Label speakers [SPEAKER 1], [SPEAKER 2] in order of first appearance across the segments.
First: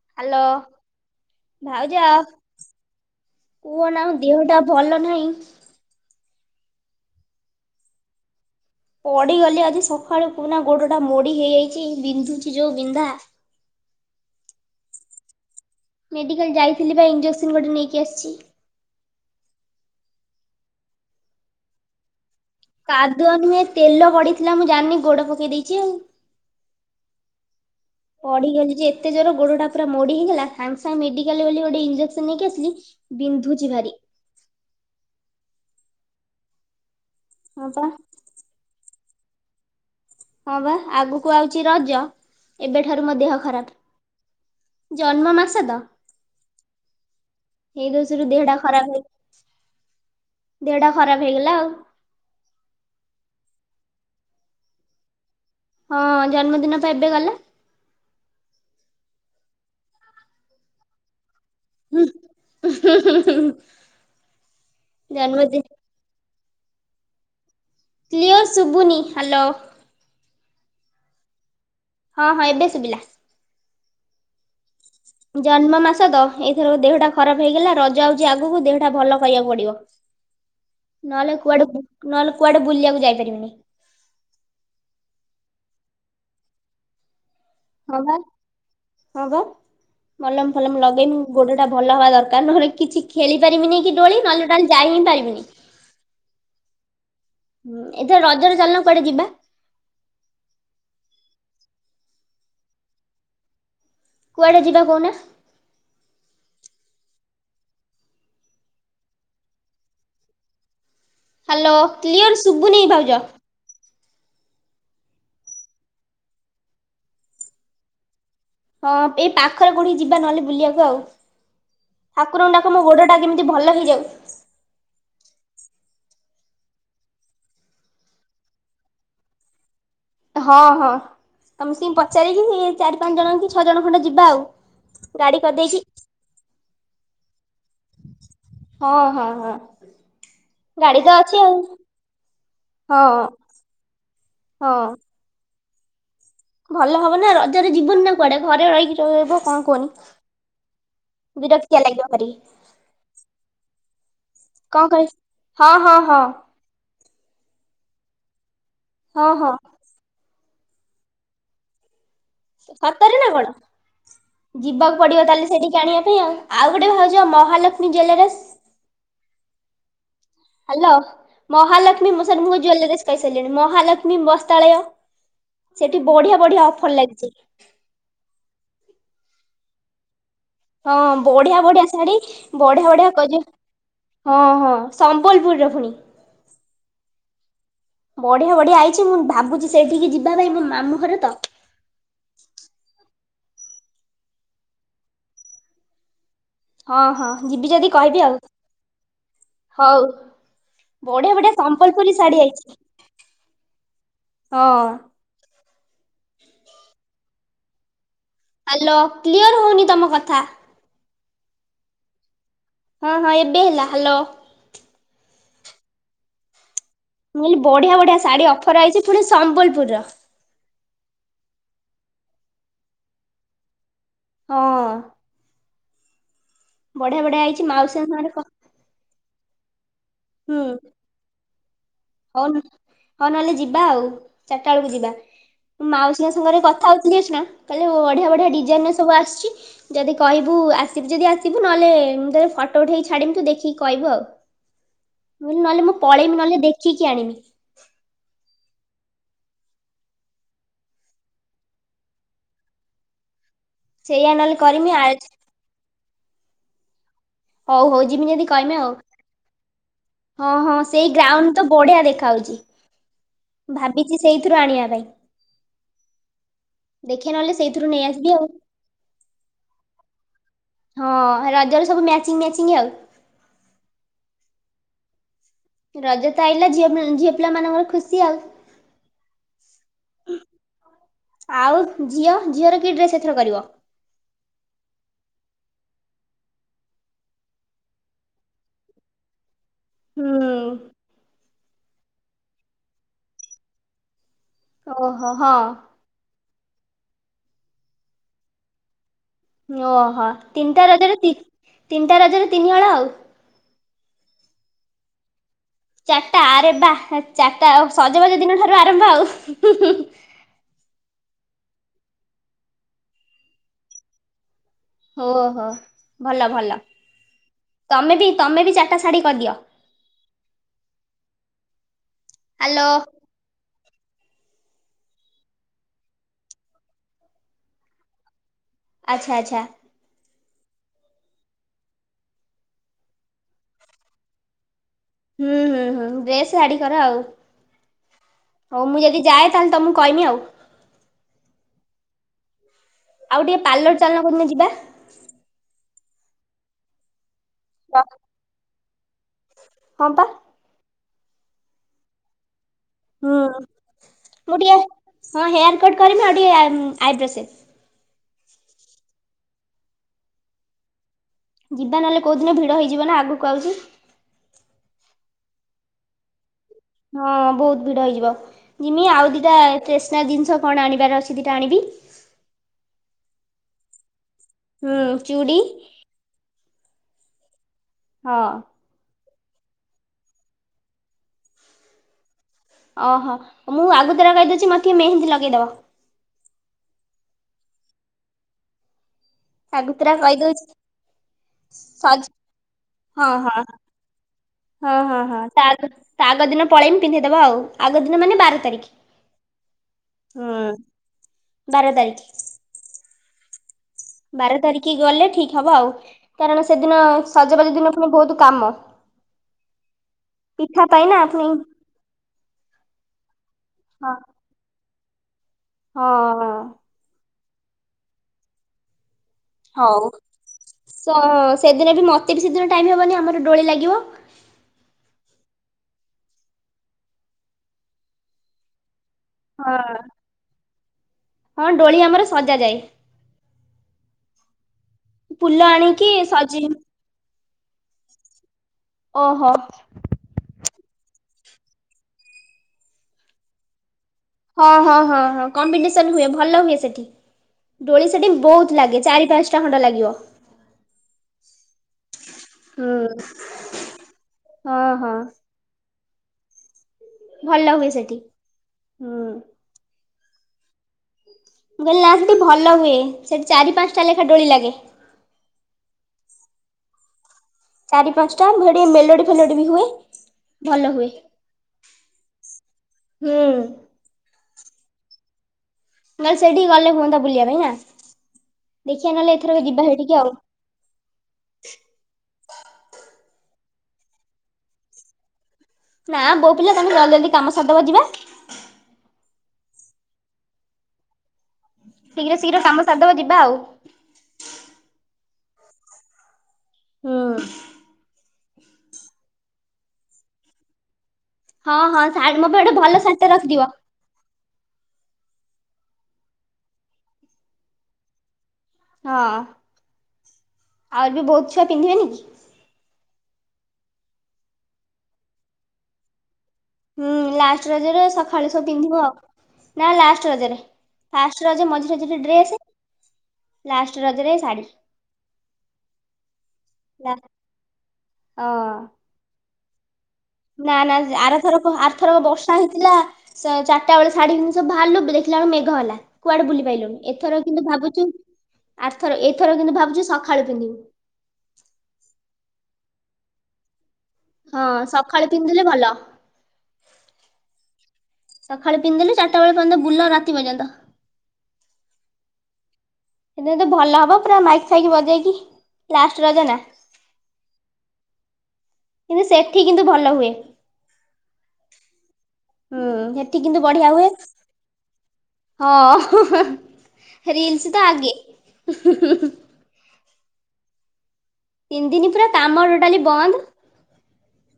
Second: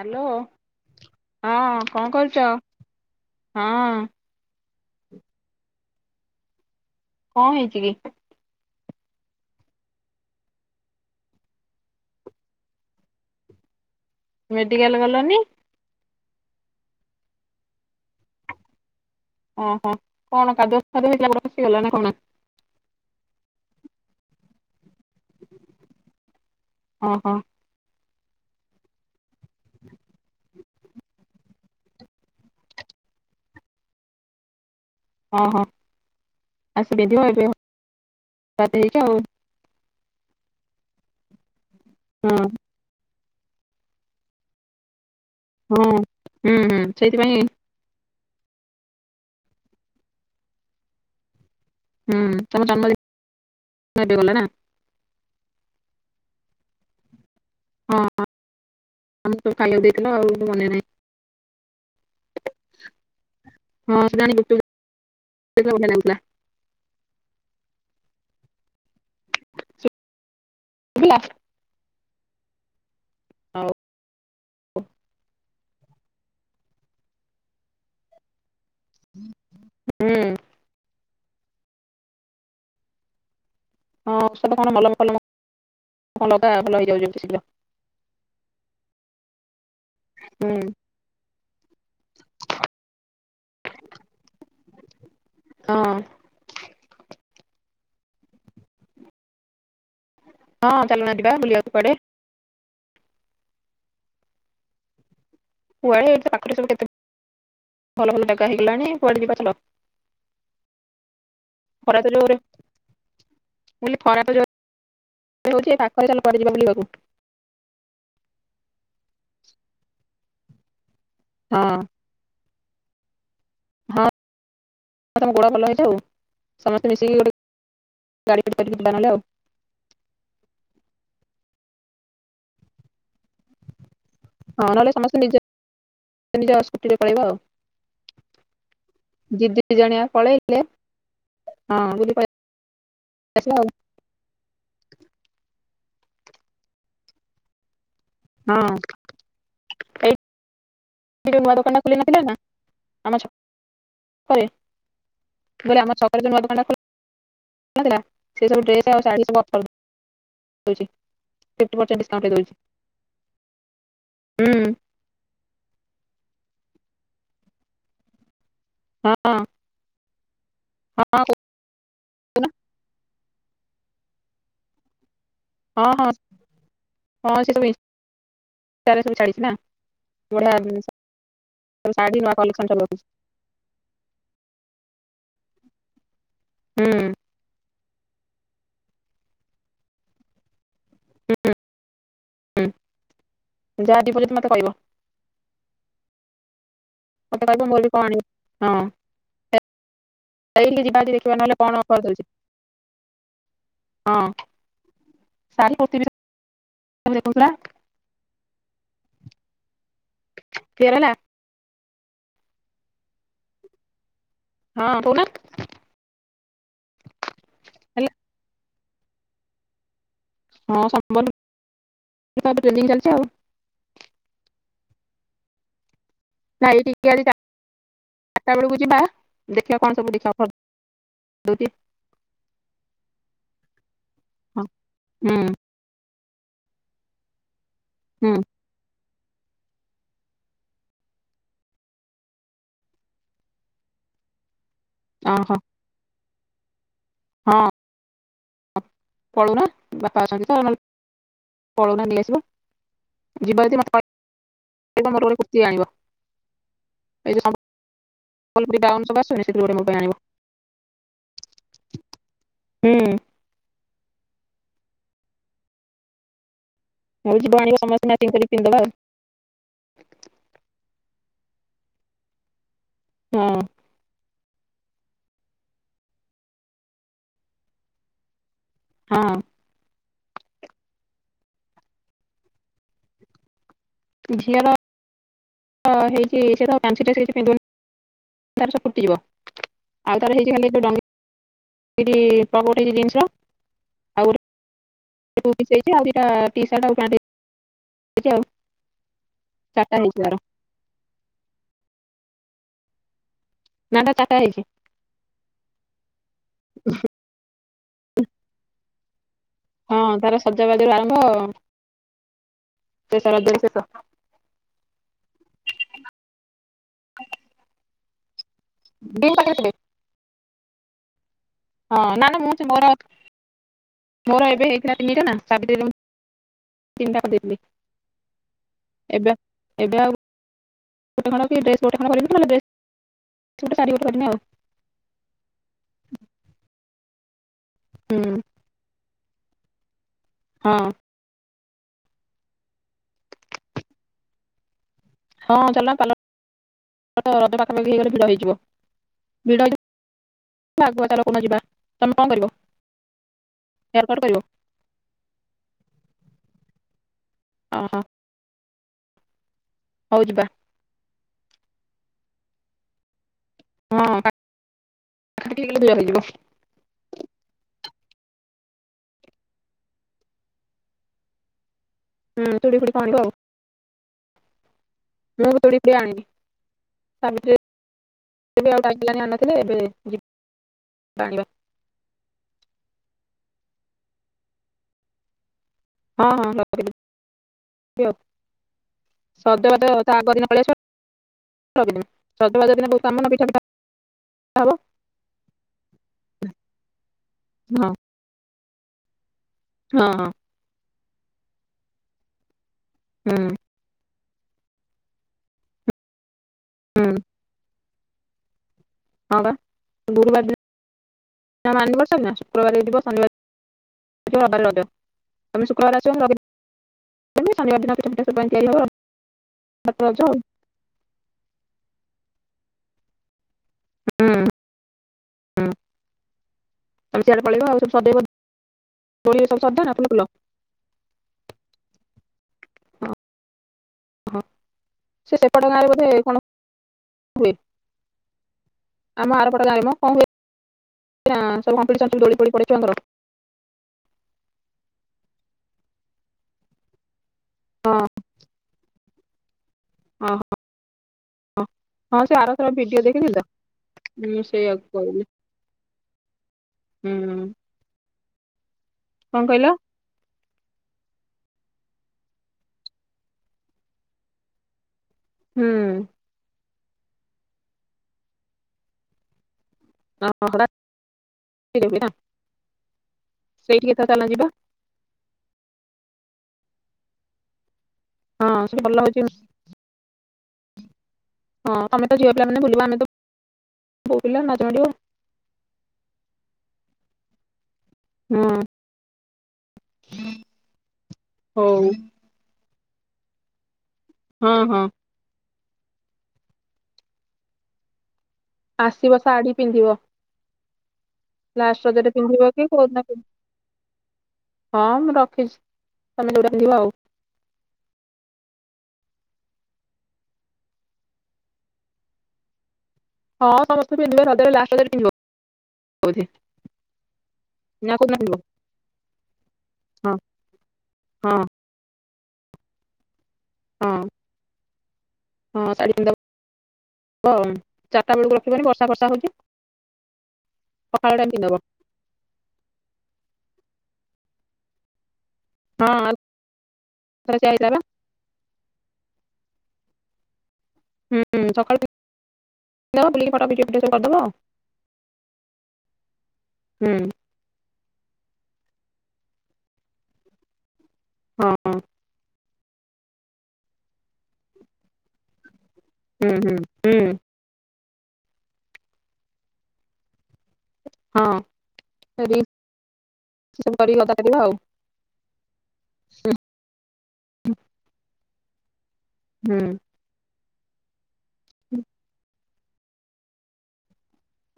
[SPEAKER 1] Hello
[SPEAKER 2] hello
[SPEAKER 1] ହଁ କଣ
[SPEAKER 2] ଭାଉଜ
[SPEAKER 1] କରୁଛ?
[SPEAKER 2] ପୁଅ
[SPEAKER 1] ହଁ
[SPEAKER 2] ନା ଦେହଟା ଭଲ ନାହିଁ।
[SPEAKER 1] କଣ ହେଇଛି କି?
[SPEAKER 2] ପଡିଗଲି ଆଜି ସକାଳୁ ପୁନା ଗୋଡଟା ମୋଡି ହେଇଯାଇଛି, ବିନ୍ଧୁଛି ଯୋଉ ବିନ୍ଧା
[SPEAKER 1] ମେଡ଼ିକାଲ୍ ଗଲନି?
[SPEAKER 2] ମେଡ଼ିକାଲ୍ ଯାଇଥିଲି ପା, ଇଞ୍ଜେକ୍ସନ୍ ଗୋଟେ ନେଇକି ଆସିଛି।
[SPEAKER 1] ଅହ, କଣ କାଦୁଅ ଫାଦୁଅ ହେଇଥିଲା ଗୋଡ ଖସିଗଲା ନା କଣ?
[SPEAKER 2] କାଦୁଅ ନୁହେଁ, ତେଲ ପଡିଥିଲା ମୁଁ ଜାଣିନି ଗୋଡ ପକେଇ ଦେଇଚି ଆଉ।
[SPEAKER 1] ଅ ହ।
[SPEAKER 2] ପଢିଗଲି ଯେ ଏତେ ଜୋରେ ଗୋଡଟା ପୁରା ମୋଡି ହେଇଗଲା, ସାଙ୍ଗ୍ ସାଙ୍ଗ୍ ମେଡିକାଲ କୁ ଗଲି ଗୋଟେ ଇଞ୍ଜେକ୍ ସନ୍ ନେଇକି ଆସିଲି। ବିନ୍ଧୁଛି ଭାରି।
[SPEAKER 1] ଅହ, ଆସିକି [unintelligible]
[SPEAKER 2] ହଁ ପା
[SPEAKER 1] ଆଉ।
[SPEAKER 2] ହଁ ବା, ଆଗକୁ ଆଉଚି ରଜ,
[SPEAKER 1] ହଁ
[SPEAKER 2] ଏବେଠାରୁ ମୋ ଦେହ ଖରାଫ୍। ଜନ୍ମ ମାସ୍
[SPEAKER 1] ହଁ, ହୁଁ-ହୁଁ ସେଇଥିପାଇଁ
[SPEAKER 2] ଏଇ ଦୋଷରୁ ଦେହଟା ଖରାଫ୍ ହେଇଚି, ଦେହଟା ଖରାଫ୍ ହେଇଗଲା ଆଉ।
[SPEAKER 1] ହୁଁ, ତମ ତମ ଜନ୍ମଦିନ ଏବେ ଗଲା ନା?
[SPEAKER 2] ହଁ, ଜନ୍ମଦିନ ପା ଏବେ ଗଲା।
[SPEAKER 1] ହଁ ହଁ, ଆମକୁ ତମେ ଖାଇବାକୁ ଦେଇଥିଲ ଆଉ ମନେ ନାହିଁ।
[SPEAKER 2] ହୁଁ, ହୁଁ ହୁ ହୁ,
[SPEAKER 1] ହଁ ଜାଣି ଗୁପଚୁପ
[SPEAKER 2] ଜନ୍ମଦିନ୍
[SPEAKER 1] [unintelligible]
[SPEAKER 2] କ୍ଲିଅର ଶୁବୁନି, ହାଲୋ।
[SPEAKER 1] ଶୁବିଲା?
[SPEAKER 2] ହଁ ହଁ ଏବେ ଶୁବିଲା।
[SPEAKER 1] ହଉ
[SPEAKER 2] ଜନ୍ମ ମାସ ତ, ଏଇଥରକ ଦେହଟା ଖରାପ ହେଇଗଲା, ରଜ ଆଉଚି ଆଗକୁ, ଦେହ ଭଲ କରିବାକୁ ପଡିବ,
[SPEAKER 1] ହୁଁ
[SPEAKER 2] ନହେଲେ କୁଆଡେ, ନହେଲେ କୁଆଡେ ବୁଲିବାକୁ ଯାଇପାରିବିନି।
[SPEAKER 1] ହଁ, ଔଷଧ କଣ ମଲମ ଫଲମ କଣ ଲଗା, ଭଲ ହେଇଯାଉ ଯେମିତି ଶୀଘ୍ର।
[SPEAKER 2] ହଁ ବା, ହଁ ବା,
[SPEAKER 1] ହୁଁ
[SPEAKER 2] ଭଲମ ଭଲ ଲଗେଇମି ଗୋଡ଼ଟା ଭଲ ହବା ଦରକାର, ନହେଲେ କିଛି ଖେଳି ପାରିବିନି କି ଦୋଳି, ନହେଲେ ଟୋଟାଲ ଯାଇ ହିଁ ପାରିବିନି।
[SPEAKER 1] ହଁ ଅ
[SPEAKER 2] ହୁଁ, ଏଥରେ ରଜର ଚାଲୁନ କୁଆଡେ ଯିବା?
[SPEAKER 1] ହଁ, ଚାଲୁନ ଯିବା ବୁଲିବାକୁ କୁଆଡେ?
[SPEAKER 2] କୁଆଡେ ଯିବା କହୁନ?
[SPEAKER 1] କୁଆଡେ, ଏ ତ ପାଖରେ ସବୁ କେତେ ଭଲ ଭଲ ଜାଗା ହେଇଗଲାଣି, କୁଆଡେ ଯିବା ଚାଲ?
[SPEAKER 2] ହାଲୋ,
[SPEAKER 1] ଖରା ତ ଜୋରେ
[SPEAKER 2] କ୍ଲିଅର ଶୁବୁନେଇ ଭାଉଜ?
[SPEAKER 1] ମୁଁ କହିଲି ଖରା ତ [unintelligible] ବୁଲିବାକୁ?
[SPEAKER 2] ହଁ, ଏଇ ପାଖରେ କଉଠିକି ଯିବା ନହେଲେ ବୁଲିବାକୁ ଆଉ।
[SPEAKER 1] ହଁ।
[SPEAKER 2] ଠାକୁରଙ୍କୁ ଡାକ ମୋ ଗୋଡ ଟା କେମିତି ଭଲ ହେଇଯାଉ।
[SPEAKER 1] ହଁ ତମ ଗୋଡ଼ ଭଲ ହେଇଯାଉ, ସମସ୍ତେ ମିଶିକି ଗୋଟେ ଗାଡ଼ିଫାଡ଼ି କରିକି ଯିବା ନହେଲେ ଆଉ।
[SPEAKER 2] ହଁ ହଁ, ସମସ୍ତିଙ୍କି ପଚାରିକି ଚାରି ପାଞ୍ଚ ଜଣ କି ଛଅ ଜଣ ଖଣ୍ଡେ ଯିବା ଆଉ।
[SPEAKER 1] ହଁ ନହେଲେ ସମସ୍ତେ
[SPEAKER 2] ଗାଡି
[SPEAKER 1] ନିଜ,
[SPEAKER 2] କରିଦେଇକି
[SPEAKER 1] ନିଜ ସ୍କୁଟିରେ ପଳେଇବା ଆଉ।
[SPEAKER 2] [unintelligible] ହଁ ହଁ
[SPEAKER 1] ଦି
[SPEAKER 2] ହଁ
[SPEAKER 1] ଦି ଜଣିଆ ପଳେଇଲେ
[SPEAKER 2] ଗାଡି ତ ଅଛି ଆଉ।
[SPEAKER 1] ହଁ ବୁଲି ପଳେଇ
[SPEAKER 2] ହଁ
[SPEAKER 1] ଆସିବା ଆଉ
[SPEAKER 2] ହଁ। ଭଲ ହବ ନା, ରଜ ରେ ଯିବୁନି ନା କୁଆଡେ?
[SPEAKER 1] ହଁ
[SPEAKER 2] ଘରେ ରହିକି ରହିବ କଣ କୁହନି?
[SPEAKER 1] କି ଯୋଉ ନୂଆ ଦୋକାନ୍
[SPEAKER 2] ବିରକ୍ତିଆ
[SPEAKER 1] ଟା ଖୋଲି
[SPEAKER 2] ଲାଗିବ
[SPEAKER 1] ନଥିଲା
[SPEAKER 2] ଭାରି।
[SPEAKER 1] ନା ଆମ ଛକରେ?
[SPEAKER 2] କଁ କଇସ୍
[SPEAKER 1] ମୁଁ କଇଲି ଆମ ଛକରେ ଯୋଉ ନୂଆ ଦୋକାନଟା ଖୋଲ ନ ଥିଲା ସିଏ ସବୁ ଡ୍ରେସ୍ ଆଉ ଶାଢ଼ୀ
[SPEAKER 2] ହଁ
[SPEAKER 1] ସବୁ
[SPEAKER 2] ହଁ
[SPEAKER 1] ଅଫର୍ ଦୋଉ ଦୋଉଚି ଫିଫ୍ଟି ପରସେଣ୍ଟ ଡିସ୍କାଉଣ୍ଟ ରେ ଦୋଉଛି ହେଲା।
[SPEAKER 2] ସତରେ ନା କଣ?
[SPEAKER 1] ହୁଁ
[SPEAKER 2] ଯିବାକୁ ପଡିବ ତାହେଲେ ସେଇଠିକି ଆଣିବା ପାଇଁ ଆଉ। ଆଉ ଗୋଟେ ଭାଉଜ ମହାଲକ୍ଷ୍ମୀ ଜୁଏଲରେସ୍
[SPEAKER 1] ହଁ।
[SPEAKER 2] ହାଲୋ
[SPEAKER 1] ହଁ
[SPEAKER 2] ମହାଲକ୍ଷ୍ମୀ ମୁଁ ସରି
[SPEAKER 1] କହୁନ
[SPEAKER 2] ମୁଁ ଜୁଏଲେରେସ୍ କହିସାରିଲିଣି ମହାଲକ୍ଷ୍ମୀ ବସ୍ତାଳୟ।
[SPEAKER 1] ହଁ
[SPEAKER 2] ସେଠି
[SPEAKER 1] ହଁ
[SPEAKER 2] ବଢିଆ ବଢିଆ ଅଫର୍ ଲାଗିଚି।
[SPEAKER 1] ଚାରା ସବୁ ଛାଡିଚି ନା? ବଢିଆ
[SPEAKER 2] ହଁ ବଢିଆ ବଢିଆ ଶାଢୀ
[SPEAKER 1] ନୂଆ କଲେକ୍ସନ ସବୁ
[SPEAKER 2] ବଢିଆ
[SPEAKER 1] ରଖୁଛି
[SPEAKER 2] ବଢିଆ କ ଯୋଉ ହଁ ହଁ ସମ୍ବଲପୁରୀର ଫୁଣି।
[SPEAKER 1] ହୁଁ।
[SPEAKER 2] ବଢିଆ ବଢିଆ ଆଇଚି ମୁଁ ଭାବୁଚି ସେଇଠିକି ଯିବା ପାଇଁ ମୋ ମାମୁ ଘରେ ତ।
[SPEAKER 1] ହୁଁ ଯାଅ ଯିବ ଜଦି ମତେ କଇବ।
[SPEAKER 2] ହଁ ହଁ
[SPEAKER 1] ମତେ କହିବ
[SPEAKER 2] ଯିବି
[SPEAKER 1] ମୋର
[SPEAKER 2] ଯଦି
[SPEAKER 1] ବି କଣ
[SPEAKER 2] କହିବି
[SPEAKER 1] ଆଣିବ
[SPEAKER 2] ଆଉ।
[SPEAKER 1] ହଁ
[SPEAKER 2] ହୋଉ
[SPEAKER 1] ସେଇଠିକି ଯିବା ଆଜି
[SPEAKER 2] ବଢିଆ
[SPEAKER 1] ଦେଖିବା
[SPEAKER 2] ବଢିଆ
[SPEAKER 1] ନହେଲେ କଣ ଅଫର
[SPEAKER 2] ସମ୍ବଲପୁରୀ
[SPEAKER 1] ଦଉଛି
[SPEAKER 2] ଶାଢୀ ଆଇଚି। ହଁ।
[SPEAKER 1] ତାରିଖ ତିରିଶି ତାରିଖି ଦେଖୋଉଥିଲା।
[SPEAKER 2] ହାଲୋ କ୍ଲିଅର ହୋଉନି ତମ କ
[SPEAKER 1] କ୍ଳିଅର ହେଲା?
[SPEAKER 2] ହଁ ହଁ ଏବେ ହେଲା। ହାଲୋ
[SPEAKER 1] ହଁ କୋଉନା?
[SPEAKER 2] ମୁଁ କଇଲି ବଢିଆ
[SPEAKER 1] ହେଲା
[SPEAKER 2] ବଢିଆ ଶାଢୀ ଅଫର୍ ଆଇଚି ଫୁଣି ସମ୍ବଲପୁରୀ ର।
[SPEAKER 1] ହଁ ସମ୍ବଲପୁରୀ ର ଏବେ ଟ୍ରେଡିଙ୍ଗ ଚାଲ୍ଛି ଆଉ।
[SPEAKER 2] ଅଁଆ।
[SPEAKER 1] ନାଇଁ ଟିକେ ଆଜି ଚା
[SPEAKER 2] ବଢିଆ ହେଇଛି ମାଉସୀ ସାଙ୍ଗରେ କ-
[SPEAKER 1] ଚାର୍ଟା ବେଳୁକୁ ଯିବା ଦେଖିବା କଣ ସବୁ ଦେଖିବା ଡିଶପ
[SPEAKER 2] ହୁଁ ହୁଁ।
[SPEAKER 1] ଦୁଇତି।
[SPEAKER 2] ହୋଉ ହୋଉ ନହେଲେ ଯିବା ଆଉ
[SPEAKER 1] ହଁ
[SPEAKER 2] ଚାର୍ଟା ଏଳୁକୁ ଯିବା।
[SPEAKER 1] ହୁଁ
[SPEAKER 2] ମାଉସୀଙ୍କ ସାଙ୍ଗରେ କଥା ହୋଉଥିଲି ଏଇ ଶୁଣା, କଇଲେ ବଢ଼ିଆ
[SPEAKER 1] ହୁଁ
[SPEAKER 2] ବଢ଼ିଆ ଡିଜାଇନ୍ ର ସବୁ ଆସିଛି। ଯଦି କହିବୁ ଆସିବି ଯଦି ଆସିବୁ ନହେଲେ ମୁଁ ତତେ ଫଟ ଉଠେଇକି ଛାଡିମି ତୁ ଦେଖିକି କଇବୁ ଆଉ।
[SPEAKER 1] ଓହୋ
[SPEAKER 2] ମୁଁ ନଲେ ମୁଁ ପଳେଇବି ନହେଲେ ଦେଖିକି ଆଣିମି।
[SPEAKER 1] ପଳୋଉନା ବାପା ଅଛନ୍ତି ତ ନ ହେଲେ ପଳୋଉନା ନେଇ ଆସିବ ଯିବ ଯଦି ମତେ
[SPEAKER 2] ସେଇଆା ନହେଲେ କରିମି ଆଜ୍
[SPEAKER 1] କିଏ ଆଣିବ ଏ ଯୋଉ ଶମ୍ଭୁ
[SPEAKER 2] ହୋଉ ହୋଉ ଯିମି ଯଦି କଇମି ଆଉ।
[SPEAKER 1] ମୋ ପାଇଁ ଆଣିବ।
[SPEAKER 2] ହଁ ହଁ ସେଇ ଗ୍ରାଉନ୍ ତ ବଢିଆ ଦେଖା ହୋଉଚି।
[SPEAKER 1] ହୁଁ।
[SPEAKER 2] ଭାବିଚି ସେଇଥୁରୁ ଆଣିଆ ପାଇଁ। ଦେଖେ
[SPEAKER 1] ମୁଁ
[SPEAKER 2] ନହେଲେ
[SPEAKER 1] ଯିବ ଆଣିବ
[SPEAKER 2] ସେଇଥୁରୁ
[SPEAKER 1] ସମସ୍ତେ
[SPEAKER 2] ନେଇଆସିବି
[SPEAKER 1] ମ୍ୟାଚିଂ
[SPEAKER 2] ଆଉ।
[SPEAKER 1] କରିକି ପିନ୍ଧିଦବା
[SPEAKER 2] ହଁ ରଜ ରେ ସବୁ ମ୍ୟାଚିଂ ମ୍ୟାଚିଂ ଆଉ।
[SPEAKER 1] ହୁଁ।
[SPEAKER 2] ରଜ ତ ଆଇଲା ଝିଅମିଲ ଝିଅ ପିଲା ମାନଙ୍କର ଖୁସି ଆଉ।
[SPEAKER 1] ହଁ।
[SPEAKER 2] ଉ ଆଉ ଝିଅ ଝିଅର କି ଡ୍ରେସ୍ ଏଥର କରିବ?
[SPEAKER 1] ଝିଅର ଝିଅର ହେଇଚି ସେ ତ ପାଣ୍ ସଟା ସେଛି ପିନ୍ଧୁନି ତାାର ସ ଫୁଟିଯିବ। ଆଉ
[SPEAKER 2] ହୁଁ
[SPEAKER 1] ତାର ହେଇଛି ଖାଲି ଡନି ପକୋଠେଇଛି ଜିନିଷ।
[SPEAKER 2] ଓହ।
[SPEAKER 1] ଉଟି ସେଇଟି ଆଉ ଟିଇସାଟ ଆଉ ପ୍ୟାଣ୍ଟ ହେଇଚି ଆଉ। ଚାରିଟା ହେଇଛି
[SPEAKER 2] ଓହୋ
[SPEAKER 1] ତାର
[SPEAKER 2] ତିନିଟା ରଜରେ ତିନ ତିନିଟା ରଜରେ ତିନିହଳା ଆଉ।
[SPEAKER 1] ନା ତାର ଚାରଟା ହେଇଚି।
[SPEAKER 2] ଚାରଟା ଆରେ ବା ଚାରଟା ଆଉ ସଜବାଜ ଦିନ ଠାରୁ ଆରମ୍ଭ ଆଉ।
[SPEAKER 1] ହଁ ତାର ସଜାବାଜ ରୁ ଆରମ୍ଭ ଆଉ। ସେ ସାରା ଡ୍ରେସ ତ।
[SPEAKER 2] ଓହୋ ଭଲ ଭଲ।
[SPEAKER 1] ଖ
[SPEAKER 2] ତମେ ବି ତମେ ବି ଚାରଟା ଶାଢ଼ୀ କରଦିଅ।
[SPEAKER 1] ହଁ ନା ନା ମୁଁ
[SPEAKER 2] ହ୍ୟାଲୋ
[SPEAKER 1] ମୋର ମୋର ଏବେ ହେଇଥିଲାତିନିଟା ନା ସାବିତ୍ରୀରେ ତିନଟା କଦେଇଥିଲି।
[SPEAKER 2] ଆଚ୍ଛା ଆଚ୍ଛା
[SPEAKER 1] ଗୋଟେହଳ କି ଡ୍ରେସ ଗୋଟେ ହଳ କରିବି ନଲେ ଡ୍ରେସ୍ ଗୋଟେ ଶାଢ଼ୀ କରିମି ଆଉ।
[SPEAKER 2] ହୁଁ ହୁଁ ହୁଁ ଡ୍ରେସ ଶାଢ଼ୀ କର ଆଉ।
[SPEAKER 1] ହୁଁ।
[SPEAKER 2] ହଉ ମୁଁ ଯଦି ଯାଏ ତାହେଲେ ତ ମୁଁ କଇମି ଆଉ।
[SPEAKER 1] ହଁ।
[SPEAKER 2] ଆଉ ଟିକେ ପାର୍ଲର ଚାଲୁନ କୋଉଦିନ ଯିବା?
[SPEAKER 1] ହଁ ଚାଲ ପାଲର ରଜ ପାଖପାଖି ହେଇଗଲେ ଭିଡ଼ ହେଇଯିବ। ଭିଡ଼
[SPEAKER 2] ହଁ ପା
[SPEAKER 1] ଭାଗିବ ତ ଆଗୁଆ ଚାଲ କୋଉଦିନ ଯିବା। ତମେ କଣ କରିବ?
[SPEAKER 2] ହୁଁ
[SPEAKER 1] ହେୟାର କଟ୍ କରିବ
[SPEAKER 2] ମୁଁ ଟିକେ ହଁ ହେୟାର କଟ୍ କରିମି ଆଉ ଟିକେ ଆଇବ୍ରୋ ସେଫ।
[SPEAKER 1] ଅହ। ହୋଉ ଯିବା।
[SPEAKER 2] ଯିବା ନହେଲେ କୋଉ ଦିନ ଭିଡ ହେଇଯିବ ନା ଆଗକୁ ଆଉଚି।
[SPEAKER 1] ହଁ ପାଖାପାଖି ହେଈଗଲେ ଭିଡ଼ ହେଇଯିବ।
[SPEAKER 2] ହଁ ବହୁତ ଭିଡ ହେଇଯିବ। ଜିମି ଆଉ ଦିଟା ଟେସନାରି ଜିନିଷ କଣ ଆଣିବାର ଅଛି ଦିଟା ଆଣିବି।
[SPEAKER 1] ହୁଁ ଚୁଡ଼ି ଫୁଡ଼ି କଣ ଆଣିବ ଆଉ।
[SPEAKER 2] ହୁଁ।
[SPEAKER 1] ମୁଁ ଚୁଡ଼ି ଫୁଡ଼ି ଆଣିବି ସାବିତ୍ରୀ
[SPEAKER 2] ହଁ।
[SPEAKER 1] ଆଉ ଟାଙ୍ଗିଲାଣି ନଥିଲେ ଏବେ ଯିବା ଆଣିବା।
[SPEAKER 2] ଅ ହ ମୁଁ ଆଗତୁରା କହିଦୋଉଚି ମତେ ଟିକେ ମେହେନ୍ଦୀ ଲଗେଇଦବ।
[SPEAKER 1] ହଁ ହଁ ଲଗେଇଦେବି ଆଉ। ସଜବାଜ
[SPEAKER 2] ଆଗୁତୁରା
[SPEAKER 1] ତା ଆଗ ଦିନ
[SPEAKER 2] କହିଦଉଛି
[SPEAKER 1] ପଳିଆସିବ ଲଗେଇଦେମୀ।
[SPEAKER 2] ସଜ
[SPEAKER 1] ସଜବାଦ ଦିନ ବୋହୁତ କାମ
[SPEAKER 2] ହଁ
[SPEAKER 1] ନା ପିଠା
[SPEAKER 2] ହଁ
[SPEAKER 1] ଫିଟା
[SPEAKER 2] ହଁ ହଁ ହଁ ତା ଆଗ ତା ଆଗ ଦିନ ପଳେଇମି ପିନ୍ଧେଇଦବ ଆଉ।
[SPEAKER 1] ହଁ
[SPEAKER 2] ଆଗ ଦି ନା ମାନେ ବାର ତାରିଖ।
[SPEAKER 1] ହଁ।
[SPEAKER 2] ହୁଁ ବାର ତାରିଖ।
[SPEAKER 1] ହୁଁ।
[SPEAKER 2] ବାର ତାରିକ ଗଲେ ଠିକ ହବ ଆଉ କାରଣ ସେଦିନ
[SPEAKER 1] ହୁଁ
[SPEAKER 2] ସଜବାଜ ଦିନ ପୁଣି ବହୁତ କାମ।
[SPEAKER 1] ହଁ ବା ଗୁରୁବାର ଦି
[SPEAKER 2] ପିଠା ପାଇଁ ନା ଏଥିପାଇଁ
[SPEAKER 1] ତାର ଆନିଭରସରି ନା ଶୁକ୍ରବାର ଦିବ ଶନିବାର
[SPEAKER 2] ହଁ
[SPEAKER 1] ସେ ରବିବାର ନବ ତମେ ଶୁକ୍ରବାର ଆସିବ
[SPEAKER 2] ହଁ
[SPEAKER 1] [inaudible] ଶନିବାର ଦିନ ପିଠା ଫିଠା ସବୁ ତିଆରି ହବ। ରବିବାର
[SPEAKER 2] ହଉ
[SPEAKER 1] ତ ରଜ ଆଉ
[SPEAKER 2] ତ ସେଦିନ ବି ମତେ ବି ସେଦିନ ଟାଇମ ହବନି ଆମର ଡୋଳି ଲାଗିବ।
[SPEAKER 1] ହୁଁ ହୁଁ ତମେ ସିଆଡେ ପଳେଇବ ଆଉ ସବୁ ସଜେଇବ ଦୋଳିରେ ସବୁ
[SPEAKER 2] ହଁ
[SPEAKER 1] ସଜା ନା ଫୁଲ ପୁଲ?
[SPEAKER 2] ହଁ ଡୋଳି ଆମର ସଜାଯାଏ।
[SPEAKER 1] ଓହୋ ସେ ସେପଟ
[SPEAKER 2] ପୁଲ
[SPEAKER 1] ଗାଁରେ ବୋଧେ
[SPEAKER 2] ଆଣିକି
[SPEAKER 1] କଣ
[SPEAKER 2] ସଜେଇବୁ।
[SPEAKER 1] ହୁଏ ଆମ
[SPEAKER 2] ଓହୋ
[SPEAKER 1] ଆରପଟ ଗାଁ ରେ ମ କଁ ହୁଏ? ହଁ ସବୁ କମ୍ପିଟିସନ ଦୋଳି ଫୋଳି ପଡେ ଛୁଆଙ୍କର।
[SPEAKER 2] ହଁ ହଁ ହଁ ହଁ କମ୍ପିଟିସନ ହୁଏ ଭଲ ହୁଏ ସେଠି
[SPEAKER 1] ହଁ
[SPEAKER 2] ଡୋଳି ସେଠି ବହୁତ ଲାଗେ ଚାରି ପାଞ୍ଚଟା ଖଣ୍ଡ ଲାଗେ।
[SPEAKER 1] ଅଁ ହଁ। ଅଁ ହଁ ସେ ଆରଥର
[SPEAKER 2] ହୁଁ
[SPEAKER 1] ଭିଡିଓ ଦେଖଥିଲ ତ ମୁଁ
[SPEAKER 2] ହଁ
[SPEAKER 1] ସେଇଆକୁ
[SPEAKER 2] ହଁ।
[SPEAKER 1] କଇଲି।
[SPEAKER 2] ଭଲ ହୁଏ ସେଠି। ହୁଁ।
[SPEAKER 1] କଣ କଇଲ?
[SPEAKER 2] ମୁଁ କଇଲି ନା ସେଠି ଭଲ ହୁଏ ସେଠି ଚାରି ପାଞ୍ଚଟା ଲେଖା ଡୋଳି ଲାଗେ।
[SPEAKER 1] ହୁଁ।
[SPEAKER 2] ଚାରି ପାଞ୍ଚଟା ସେଠି ମେଲୋଡି ଫେଲୋଡି ବି ହୁଏ। ଭଲ ହୁଏ
[SPEAKER 1] [unintelligible]
[SPEAKER 2] ହୁଁ।
[SPEAKER 1] ତ ଚାଲୁନ ଯିବା।
[SPEAKER 2] ନହେଲେ ସେଇଠିକି ଗଲେ ହୁଅନ୍ତା ବୁଲିବା ପାଇଁ ନା,
[SPEAKER 1] ହଁ ସେଠି ଭଲ
[SPEAKER 2] ଦେଖିଆ
[SPEAKER 1] ହଉଛି
[SPEAKER 2] ନହେଲେ ଏଥର ଯିବା ସେଇଠିକି ଆଉ।
[SPEAKER 1] ହଁ ତମେ ତ ଝିଅ ପିଲାମାନେ ବୁଲିବ, ଆମେ ତ ବୋଉ ପିଲା ନାଜ ମାଡ଼ିବ।
[SPEAKER 2] ନା ବୋଉପିଲା ତମେ ଜଲ୍ଦି ଜଲ୍ଦି କାମ ସାରିଦବ ଯିବା।
[SPEAKER 1] ହୁଁ ହଉ।
[SPEAKER 2] ଶୀଘ୍ର ଶୀଘ୍ର କାମ ସାରିଦବ ଯିବା ଆଉ।
[SPEAKER 1] ହୁଁ ହୁଁ।
[SPEAKER 2] ଓ [unintelligible]
[SPEAKER 1] ଆସିବ ଶାଢ଼ୀ ପିନ୍ଧିବ।
[SPEAKER 2] ହଁ
[SPEAKER 1] ଲାଷ୍ଟ
[SPEAKER 2] ହଁ
[SPEAKER 1] ରଜରେ
[SPEAKER 2] ଶାଢ଼ୀ ମୋ
[SPEAKER 1] ପିନ୍ଧିବ
[SPEAKER 2] ପାଇଁ
[SPEAKER 1] କି
[SPEAKER 2] ଗୋଟେ
[SPEAKER 1] କୋଉ
[SPEAKER 2] ଭଲ
[SPEAKER 1] ଦିନ ପି
[SPEAKER 2] ଶାଢ଼ୀଟେ ରଖିଥିବ।
[SPEAKER 1] ହଁ ମୁଁ ରଖିଛି ତମେ ଯୋଉଟା ପିନ୍ଧିବ ଆଉ।
[SPEAKER 2] ହଁ ଆଉରି ବି ବହୁତ ଛୁଆ ପିନ୍ଧିବେନି କି?
[SPEAKER 1] ହଁ ସମସ୍ତେ ପିନ୍ଧିବେ ରଜରେ ଲାଷ୍ଟ ରଜରେ ପିନ୍ଧିବେ ବୋଧେ।
[SPEAKER 2] ହୁଁ ଲାଷ୍ଟ
[SPEAKER 1] ନା
[SPEAKER 2] ରଜରେ
[SPEAKER 1] କୋଉଦିନ ପିନ୍ଧିବ
[SPEAKER 2] ସଖାଳେ ପିନ୍ଧିବ ନା
[SPEAKER 1] ହଁ
[SPEAKER 2] ଲାଷ୍ଟ ରଜରେ
[SPEAKER 1] ହଁ
[SPEAKER 2] ଫାଷ୍ଟ ରଜ ମଝିରେ ଯ ଡ୍ରେସେ
[SPEAKER 1] ହଁ
[SPEAKER 2] ଲାଷ୍ଟ ରଜରେ ଶାଢୀ।
[SPEAKER 1] ହଁ ଶାଢ଼ୀ ପିନ୍ଧା ବ ଚାରିଟା ବେଳକୁ
[SPEAKER 2] ଅ
[SPEAKER 1] ରଖିବନି ବର୍ଷା ଫର୍ଷା ହଉଚି।
[SPEAKER 2] ନା ନା ଆରଥରକ ଆରଥରକ ବର୍ଷ ବର୍ଷା ହଉଥିଲା ସ ଚାରିଟା ବେଳେ ଶାଢୀ ପିନ୍ଧି ସବୁ ବାହାରଲୁ ଦେଖିଲା ବେଳୁ ମେ ମେଘ
[SPEAKER 1] ହଁ
[SPEAKER 2] ହେଲା
[SPEAKER 1] ଆଉ
[SPEAKER 2] କୁଆଡ଼େ ବୁଲି ପାଇଲୁନି
[SPEAKER 1] ଥରେ
[SPEAKER 2] ଏଥର
[SPEAKER 1] ସେଇଆ
[SPEAKER 2] କିନ୍ତୁ
[SPEAKER 1] ହେଇଥିଲା ବା
[SPEAKER 2] ଭାବୁଚୁ ଆରଥର ଏଇଥର କିନ୍ତୁ ଭାବୁଛି ସକାଳୁ ପିନ୍ଧିମି।
[SPEAKER 1] ହୁଁ ସକାଳୁ [inaudible] ଫଟୋ ଭିଡିଓ ଫିଡ଼ିଓ ସବୁ କରିଦବ।
[SPEAKER 2] ହଁ ସକାଳେ ପିନ୍ଧିଲେ ଭଲ।
[SPEAKER 1] ହୁଁ।
[SPEAKER 2] ସକାଳେ ପିନ୍ଧିଲେ ଚାରଟା ବେଳ ପଯ୍ୟନ୍ତ ବୁଲ ରାତି ପର୍ଯ୍ୟନ୍ତ।
[SPEAKER 1] ହଁ।
[SPEAKER 2] ସେ ଦିନ ତ ଭଲ ହବ ପୁରା ମାଇକ ଫାଇକ ବଜେଇକି ଲାଷ୍ଟ
[SPEAKER 1] ହୁଁ
[SPEAKER 2] ରଜ ନା।
[SPEAKER 1] ହୁଁ ହୁଁ
[SPEAKER 2] କିନ୍ତୁ ସେଠି କିନ୍ତୁ ଭଲ ହୁଏ।
[SPEAKER 1] ହଁ ସେ ବି।
[SPEAKER 2] ହୁଁ ହେଠି କିନ୍ତୁ ବଢିଆ ହୁଏ।
[SPEAKER 1] ଆଉ
[SPEAKER 2] ହଁ ରିିଲ୍ସ ତ ଆଗେ ଉଁ ହୁଁ ହୁଁ ହୁଁ।
[SPEAKER 1] ହୁଁ।
[SPEAKER 2] ତିନି ଦିନ ପୁରା କାମ ଟୋଟାଲି ବନ୍ଦ।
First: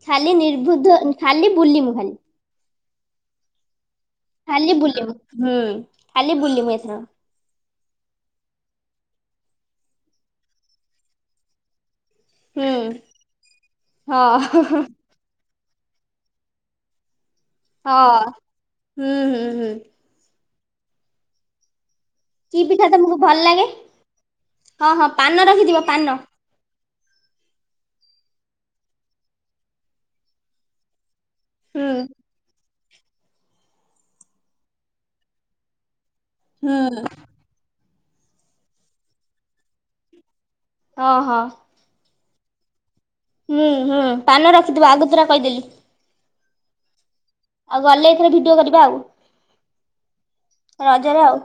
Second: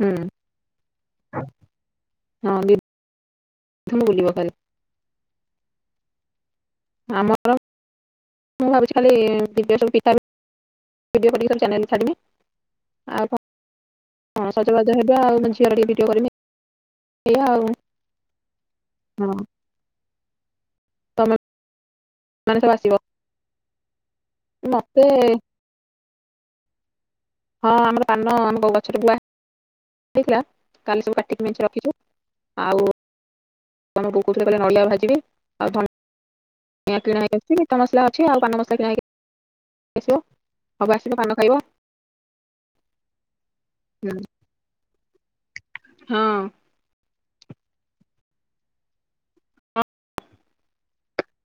[SPEAKER 1] ହୁଁ
[SPEAKER 2] ଖାଲି ନିର୍ବୁଦ୍ଧ ଖାଲି ବୁଲିମୁ ଖାଲି।
[SPEAKER 1] ହଁ ଦି [unintelligible] ବୁଲିବ [unintelligible]
[SPEAKER 2] ଖାଲି ବୁଲିମୁ। ହୁଁ ଖାଲି ବୁଲିମୁ ଏଥର।
[SPEAKER 1] ଆମର। ମୁଁ ଭାବୁଛି ଖାଲି ଭିଡ଼ିଓ ସବୁ ପିଠା ଭିଡ଼ିଓ କରିକି ସବୁ ଚ୍ୟାନେଲରେ ଛାଡ଼ିମି।
[SPEAKER 2] ହୁଁ
[SPEAKER 1] ଆଉ କଣ ହଁ ସଜବାଜ ହେ [unintelligible] ଆଉ ମୋ ଝିଅର ଟିକେ ଭିଡିଓ କରିମି ଏୟା ଆଉ।
[SPEAKER 2] ହଁ ହୁଁ ହୁଁ ହୁଁ।
[SPEAKER 1] ତମ
[SPEAKER 2] କି ପିଠା ତମକୁ ଭଲ ଲାଗେ? ହଁ
[SPEAKER 1] ମତେ
[SPEAKER 2] ହଁ ପାନ ରଖିଥିବ ପାନ।
[SPEAKER 1] ହଁ ଆମର ପାନ ଆମ ଗ-ଗଛରେ ପୁରା। ହେଇଥିଲା କାଲି ସବୁ କାଟିକି ମେଞ୍ଚେ
[SPEAKER 2] ହୁଁ
[SPEAKER 1] ରଖିଛୁ ଆଉ। ଏ ଆମ ବୋଉ କହୁଥିଲେ କାଲି ନଡ଼ିଆ ଭାଜିବେ ଆଉ
[SPEAKER 2] ହୁଁ।
[SPEAKER 1] ଧନିଆ କିଣା ହେ ମିଠା ମସଲା ଅଛି ଆଉ ପାନ ମସଲା କିଣା ହେଇକି ଆସିବ ସବୁ ଆସିବ
[SPEAKER 2] ଓହୋ
[SPEAKER 1] ପାନ ଖାଇବ।
[SPEAKER 2] ହୁଁ ହୁଁ ପାନ ରଖିଥିବ ଆଗତୁରା କହିଦେଲି।
[SPEAKER 1] ହଁ।
[SPEAKER 2] ଆଉ ଗଲେ ଏଥର ଭିଡିଓ କରିବା ଆଉ। ରଜରେ ଆଉ।